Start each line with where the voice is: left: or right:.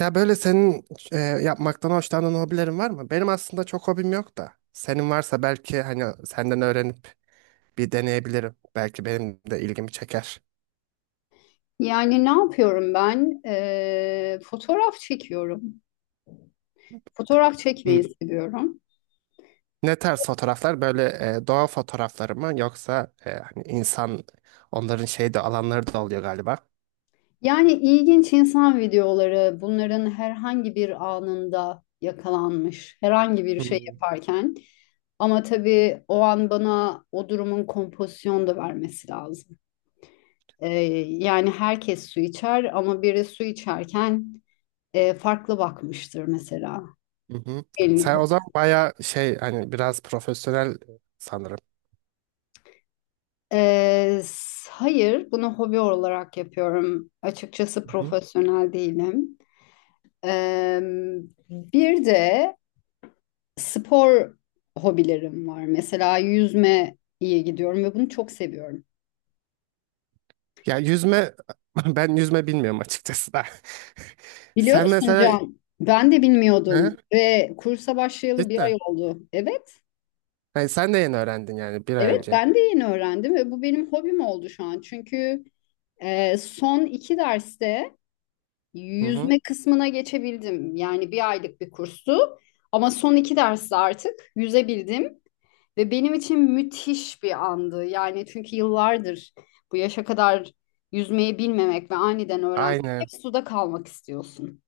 right: Ya böyle senin yapmaktan hoşlandığın hobilerin var mı? Benim aslında çok hobim yok da. Senin varsa belki hani senden öğrenip bir deneyebilirim. Belki benim de ilgimi çeker.
left: Yani ne yapıyorum ben? Fotoğraf çekiyorum. Fotoğraf çekmeyi
right: Hmm.
left: seviyorum.
right: Ne tarz fotoğraflar? Böyle doğa fotoğrafları mı yoksa hani insan onların şey de alanları da oluyor galiba.
left: Yani ilginç insan videoları bunların herhangi bir anında yakalanmış, herhangi bir şey
right: Hmm.
left: yaparken. Ama tabii o an bana o durumun kompozisyonu da vermesi lazım. Ee, Yani herkes su içer ama biri su içerken farklı bakmıştır mesela.
right: Hı hı.
left: Elini
right: Sen o zaman bayağı şey hani biraz profesyonel sanırım.
left: hayır, bunu hobi olarak yapıyorum. Açıkçası
right: Hı.
left: profesyonel değilim. Ee, bir de spor hobilerim var. Mesela yüzme iyi gidiyorum ve bunu çok seviyorum.
right: Ya yüzme ben yüzme bilmiyorum açıkçası da.
left: Biliyor
right: Sen
left: musun
right: mesela
left: Can? Ben de bilmiyordum
right: ne?
left: ve kursa başlayalı bir
right: Cidden.
left: ay oldu. Evet,
right: Hayır, sen de yeni öğrendin yani bir ay
left: evet,
right: önce.
left: ben de yeni öğrendim ve bu benim hobim oldu şu an. Çünkü son iki derste
right: Hı hı.
left: yüzme kısmına geçebildim. Yani bir aylık bir kurstu. Ama son iki derste artık yüzebildim. Ve benim için müthiş bir andı. Yani çünkü yıllardır bu yaşa kadar yüzmeyi bilmemek ve aniden öğrenmek hep
right: Aynen.
left: suda kalmak istiyorsun.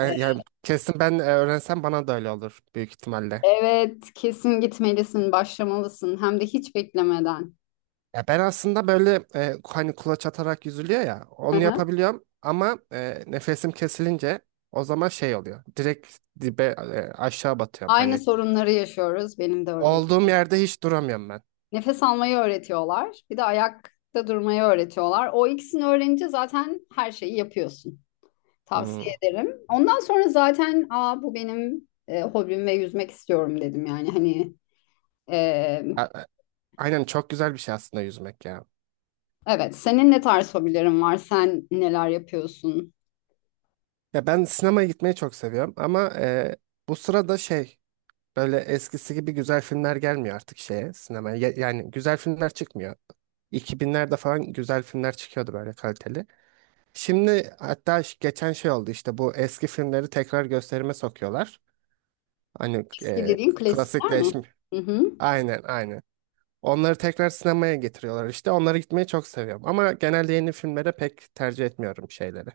left: E,
right: Yani kesin ben öğrensem bana da öyle olur büyük ihtimalle.
left: Evet, kesin gitmelisin, başlamalısın. Hem de hiç beklemeden.
right: Ya ben aslında böyle hani kulaç atarak yüzülüyor ya
left: Hı
right: onu
left: hı.
right: yapabiliyorum ama nefesim kesilince o zaman şey oluyor. Direkt dibe aşağı batıyorum
left: Aynı
right: hani.
left: sorunları yaşıyoruz. Benim de öyle.
right: Olduğum yerde hiç duramıyorum ben.
left: Nefes almayı öğretiyorlar. Bir de ayakta durmayı öğretiyorlar. O ikisini öğrenince zaten her şeyi yapıyorsun.
right: Hmm.
left: Tavsiye ederim. Ondan sonra zaten aa, bu benim hobim ve yüzmek istiyorum dedim yani hani. e,
right: A- a- Aynen çok güzel bir şey aslında yüzmek ya.
left: evet, senin ne tarz hobilerin var, sen neler yapıyorsun?
right: Ya ben sinemaya gitmeyi çok seviyorum ama bu sırada şey böyle eskisi gibi güzel filmler gelmiyor artık şeye, sinemaya. Yani güzel filmler çıkmıyor. 2000'lerde falan güzel filmler çıkıyordu böyle kaliteli. Şimdi hatta geçen şey oldu işte bu eski filmleri tekrar gösterime sokuyorlar. Hani
left: Eski dediğin klasikler mi?
right: klasikleşme.
left: Hı hı.
right: Aynen aynen. Onları tekrar sinemaya getiriyorlar işte. Onlara gitmeyi çok seviyorum. Ama genelde yeni filmlere pek tercih etmiyorum şeyleri.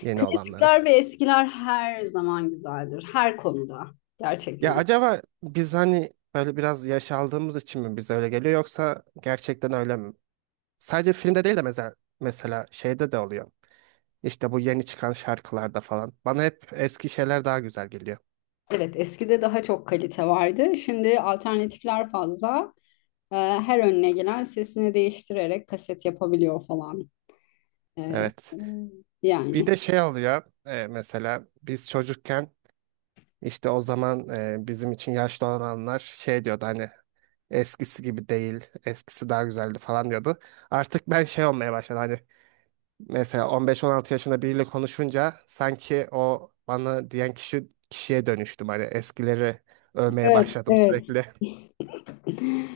right: Yeni olanları.
left: Klasikler ve eskiler her zaman güzeldir her konuda
right: Ya
left: gerçekten.
right: acaba biz hani böyle biraz yaş aldığımız için mi bize öyle geliyor yoksa gerçekten öyle mi? Sadece filmde değil de mesela şeyde de oluyor. İşte bu yeni çıkan şarkılarda falan. Bana hep eski şeyler daha güzel geliyor.
left: Evet, eskide daha çok kalite vardı. Şimdi alternatifler fazla. Her önüne gelen sesini değiştirerek kaset yapabiliyor falan. Ee,
right: Evet. Bir
left: yani.
right: de şey oluyor mesela biz çocukken işte o zaman bizim için yaşlı olanlar şey diyordu hani eskisi gibi değil, eskisi daha güzeldi falan diyordu. Artık ben şey olmaya başladı hani. Mesela 15-16 yaşında biriyle konuşunca sanki o bana diyen kişiye dönüştüm. Hani eskileri övmeye
left: Evet,
right: başladım
left: evet.
right: sürekli.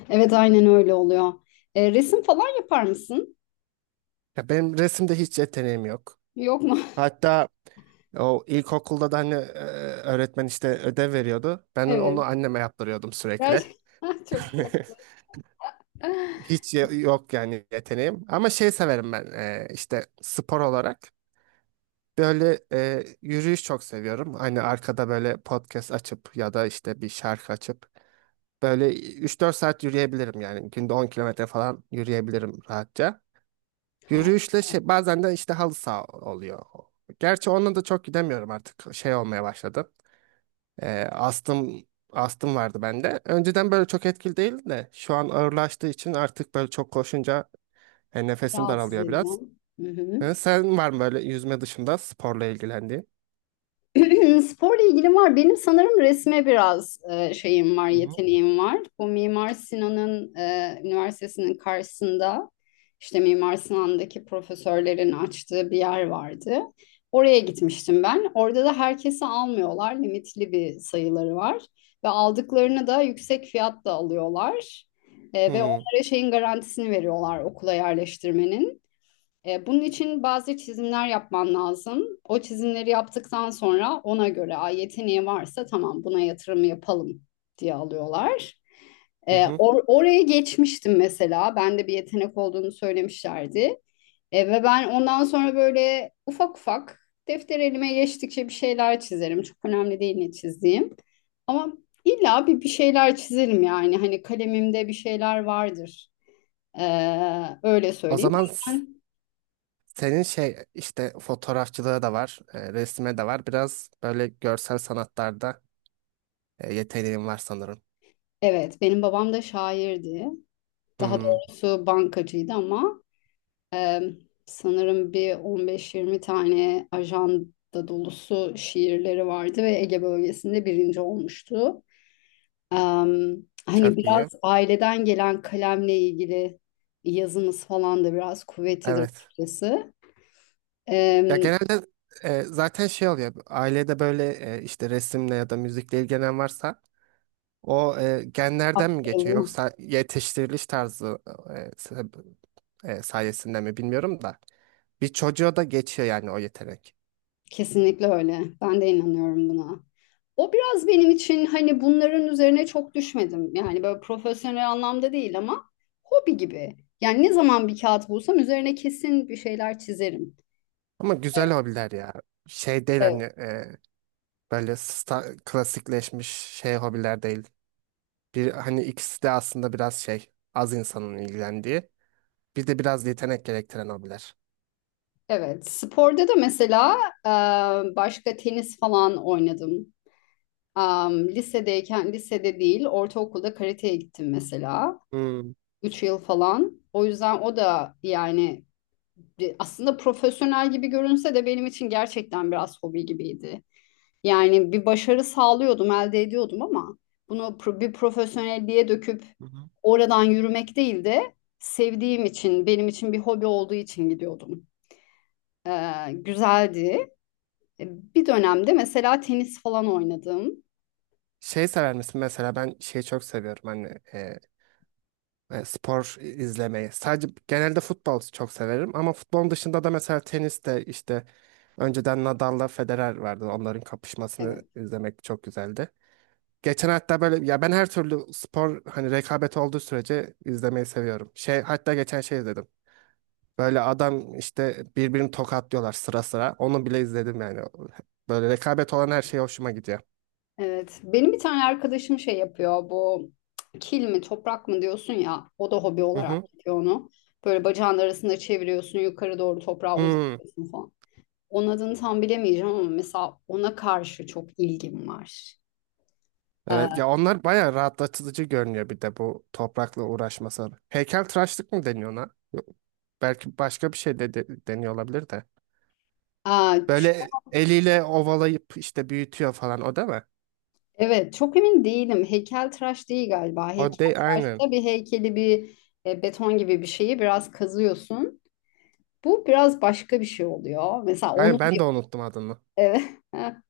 left: Evet, aynen öyle oluyor. Resim falan yapar mısın?
right: Ya benim resimde hiç yeteneğim yok.
left: Yok mu?
right: Hatta o ilkokulda da hani öğretmen işte ödev veriyordu. Ben onu
left: Evet.
right: anneme yaptırıyordum sürekli.
left: Gerçekten çok tatlı.
right: Hiç yok yani yeteneğim. Ama şey severim ben işte spor olarak. Böyle yürüyüş çok seviyorum. Hani arkada böyle podcast açıp ya da işte bir şarkı açıp böyle 3-4 saat yürüyebilirim yani. Günde 10 kilometre falan yürüyebilirim rahatça.
left: Harika,
right: Yürüyüşle şey, bazen de işte halı saha oluyor. Gerçi onunla da çok gidemiyorum artık. Şey olmaya başladı. Ee, astım astım vardı bende. Önceden böyle çok etkili değil de şu an ağırlaştığı için artık böyle çok koşunca nefesim
left: rahatsız
right: daralıyor biraz.
left: ediyorum. Hı hı.
right: Sen var mı böyle yüzme dışında sporla ilgilendiğin?
left: Sporla ilgili var. Benim sanırım resme biraz şeyim var,
right: Hı hı.
left: yeteneğim var. Bu Mimar Sinan'ın üniversitesinin karşısında işte Mimar Sinan'daki profesörlerin açtığı bir yer vardı. Oraya gitmiştim ben. Orada da herkesi almıyorlar. Limitli bir sayıları var. Ve aldıklarını da yüksek fiyatla alıyorlar.
right: Hı
left: Ve
right: hı.
left: onlara şeyin garantisini veriyorlar, okula yerleştirmenin. Bunun için bazı çizimler yapman lazım. O çizimleri yaptıktan sonra ona göre, "Aa, yeteneği varsa tamam, buna yatırım yapalım" diye alıyorlar. E,
right: Hı hı.
left: or- oraya geçmiştim mesela. Bende bir yetenek olduğunu söylemişlerdi. Ve ben ondan sonra böyle ufak ufak, defter elime geçtikçe bir şeyler çizerim. Çok önemli değil ne çizdiğim. Ama illa bir şeyler çizerim yani. Hani kalemimde bir şeyler vardır. Öyle
right: O
left: söyleyeyim.
right: zaman senin şey işte fotoğrafçılığı da var, resime de var. Biraz böyle görsel sanatlarda yeteneğin var sanırım.
left: Evet, benim babam da şairdi. Daha
right: Hmm,
left: doğrusu bankacıydı ama e, sanırım bir 15-20 tane ajanda dolusu şiirleri vardı ve Ege bölgesinde birinci olmuştu. Em, hani
right: çok
left: biraz
right: iyi.
left: aileden gelen kalemle ilgili yazımız falan da biraz kuvvetlidir
right: Evet.
left: açıkçası.
right: Ya
left: Em,
right: genelde zaten şey oluyor. Ailede böyle işte resimle ya da müzikle ilgilenen varsa o genlerden mi geçiyor
left: aktarılıyor.
right: yoksa yetiştiriliş tarzı e, sebe- sayesinde mi bilmiyorum da bir çocuğa da geçiyor yani o yetenek.
left: Kesinlikle öyle. Ben de inanıyorum buna. O biraz benim için, hani bunların üzerine çok düşmedim. Yani böyle profesyonel anlamda değil ama hobi gibi. Yani ne zaman bir kağıt bulsam üzerine kesin bir şeyler çizerim.
right: Ama güzel hobiler ya. Şey değil
left: Evet,
right: hani böyle klasikleşmiş şey hobiler değil. Bir hani ikisi de aslında biraz şey az insanın ilgilendiği. Bir de biraz yetenek gerektiren hobiler.
left: evet. Sporda da mesela başka tenis falan oynadım. Am, lisedeyken lisede değil, ortaokulda karateye gittim mesela.
right: Hmm.
left: 3 yıl falan. O yüzden o da yani aslında profesyonel gibi görünse de benim için gerçekten biraz hobi gibiydi. Yani bir başarı sağlıyordum, elde ediyordum, ama bunu bir profesyonelliğe döküp oradan yürümek değil de, sevdiğim için, benim için bir hobi olduğu için gidiyordum. Güzeldi. E, Bir dönemde mesela tenis falan oynadım.
right: Şey sever misin? Mesela ben şeyi çok seviyorum hani e, spor izlemeyi. Sadece genelde futbol çok severim ama futbolun dışında da mesela tenis de işte önceden Nadal'la Federer vardı. Onların kapışmasını
left: Evet.
right: izlemek çok güzeldi. Geçen hatta böyle ya ben her türlü spor hani rekabet olduğu sürece izlemeyi seviyorum. Şey hatta geçen şey izledim. Böyle adam işte birbirini tokatlıyorlar sıra sıra. Onu bile izledim yani. Böyle rekabet olan her şey hoşuma gidiyor.
left: Evet. Benim bir tane arkadaşım şey yapıyor. Bu kil mi toprak mı diyorsun ya. O da hobi
right: Hı
left: olarak
right: hı.
left: yapıyor onu. Böyle bacağın arasında çeviriyorsun, yukarı doğru toprağa
right: Hmm.
left: uzatıyorsun falan. Onun adını tam bilemeyeceğim ama mesela ona karşı çok ilgim var. Ee,
right: Evet, ya onlar bayağı rahatlatıcı görünüyor bir de bu toprakla uğraşması. Heykeltıraşlık mı deniyor ona? Yok, belki başka bir şey de deniyor olabilir de.
left: aa, ç-
right: Böyle eliyle ovalayıp işte büyütüyor falan o değil mi?
left: evet çok emin değilim. Heykeltıraş değil galiba.
right: O de aynen.
left: Heykeltıraşta bir heykeli, bir beton gibi bir şeyi biraz kazıyorsun. Bu biraz başka bir şey oluyor. Mesela onu
right: Aynen ben de unuttum adını.
left: Evet.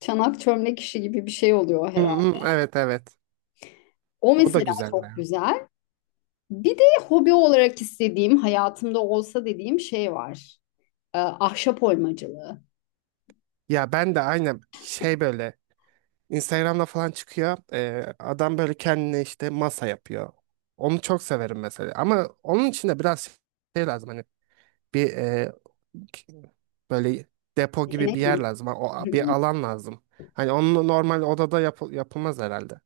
left: Çanak çömlek işi gibi bir şey oluyor
right: Hı
left: herhalde.
right: hı, evet evet.
left: O
right: O da
left: mesela
right: güzel be.
left: çok güzel. Bir de hobi olarak istediğim, hayatımda olsa dediğim şey var. Ahşap oymacılığı.
right: Ya ben de aynen şey böyle Instagram'da falan çıkıyor. Adam böyle kendine işte masa yapıyor. Onu çok severim mesela. Ama onun için de biraz şey lazım hani bir böyle depo gibi
left: Yetenek
right: bir
left: mi?
right: yer lazım. Ha, o, bir alan lazım. Hani onu normal odada yapılmaz herhalde.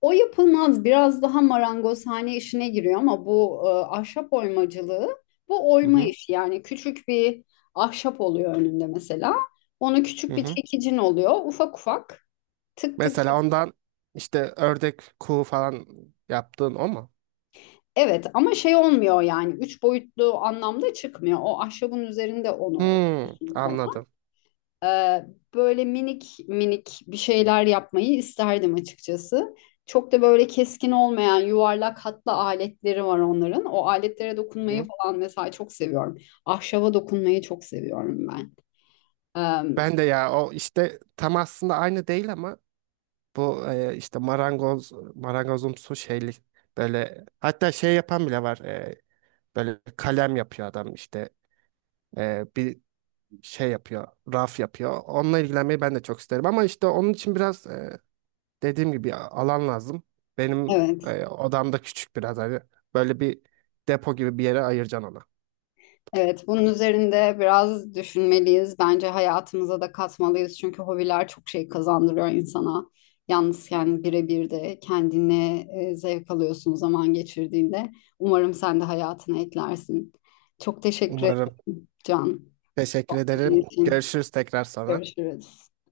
left: O yapılmaz, biraz daha marangozhane işine giriyor, ama bu ahşap oymacılığı, bu
right: Hı
left: oyma
right: hı.
left: işi, yani küçük bir ahşap oluyor önünde mesela. Onu
right: Hı
left: küçük bir
right: hı.
left: çekicin oluyor, ufak ufak, tık tık.
right: Mesela ondan işte ördek kuğu falan yaptığın o mu?
left: Evet, ama şey olmuyor yani üç boyutlu anlamda çıkmıyor. O ahşabın üzerinde onu
right: Hmm,
left: oyuyorsun falan.
right: anladım.
left: Ee, böyle minik minik bir şeyler yapmayı isterdim açıkçası. Çok da böyle keskin olmayan, yuvarlak hatlı aletleri var onların. O aletlere
right: Hı
left: dokunmayı
right: hı.
left: falan mesela çok seviyorum. Ahşaba dokunmayı çok seviyorum ben. Ee,
right: Ben de ya o işte tam aslında aynı değil ama bu işte marangozumsu şeyli böyle hatta şey yapan bile var böyle kalem yapıyor adam işte bir şey yapıyor, raf yapıyor. Onunla ilgilenmeyi ben de çok isterim ama işte onun için biraz dediğim gibi alan lazım. Benim
left: evet.
right: odam da küçük biraz hani böyle bir depo gibi bir yere ayıracaksın ona.
left: Evet, bunun üzerinde biraz düşünmeliyiz. Bence hayatımıza da katmalıyız. Çünkü hobiler çok şey kazandırıyor insana. Yalnızken birebir de kendine zevk alıyorsun zaman geçirdiğinde. Umarım sen de hayatına eklersin. Çok teşekkür
right: Umarım.
left: ederim Can.
right: Teşekkür
left: Senin
right: ederim.
left: için.
right: Görüşürüz tekrar sonra.
left: Görüşürüz.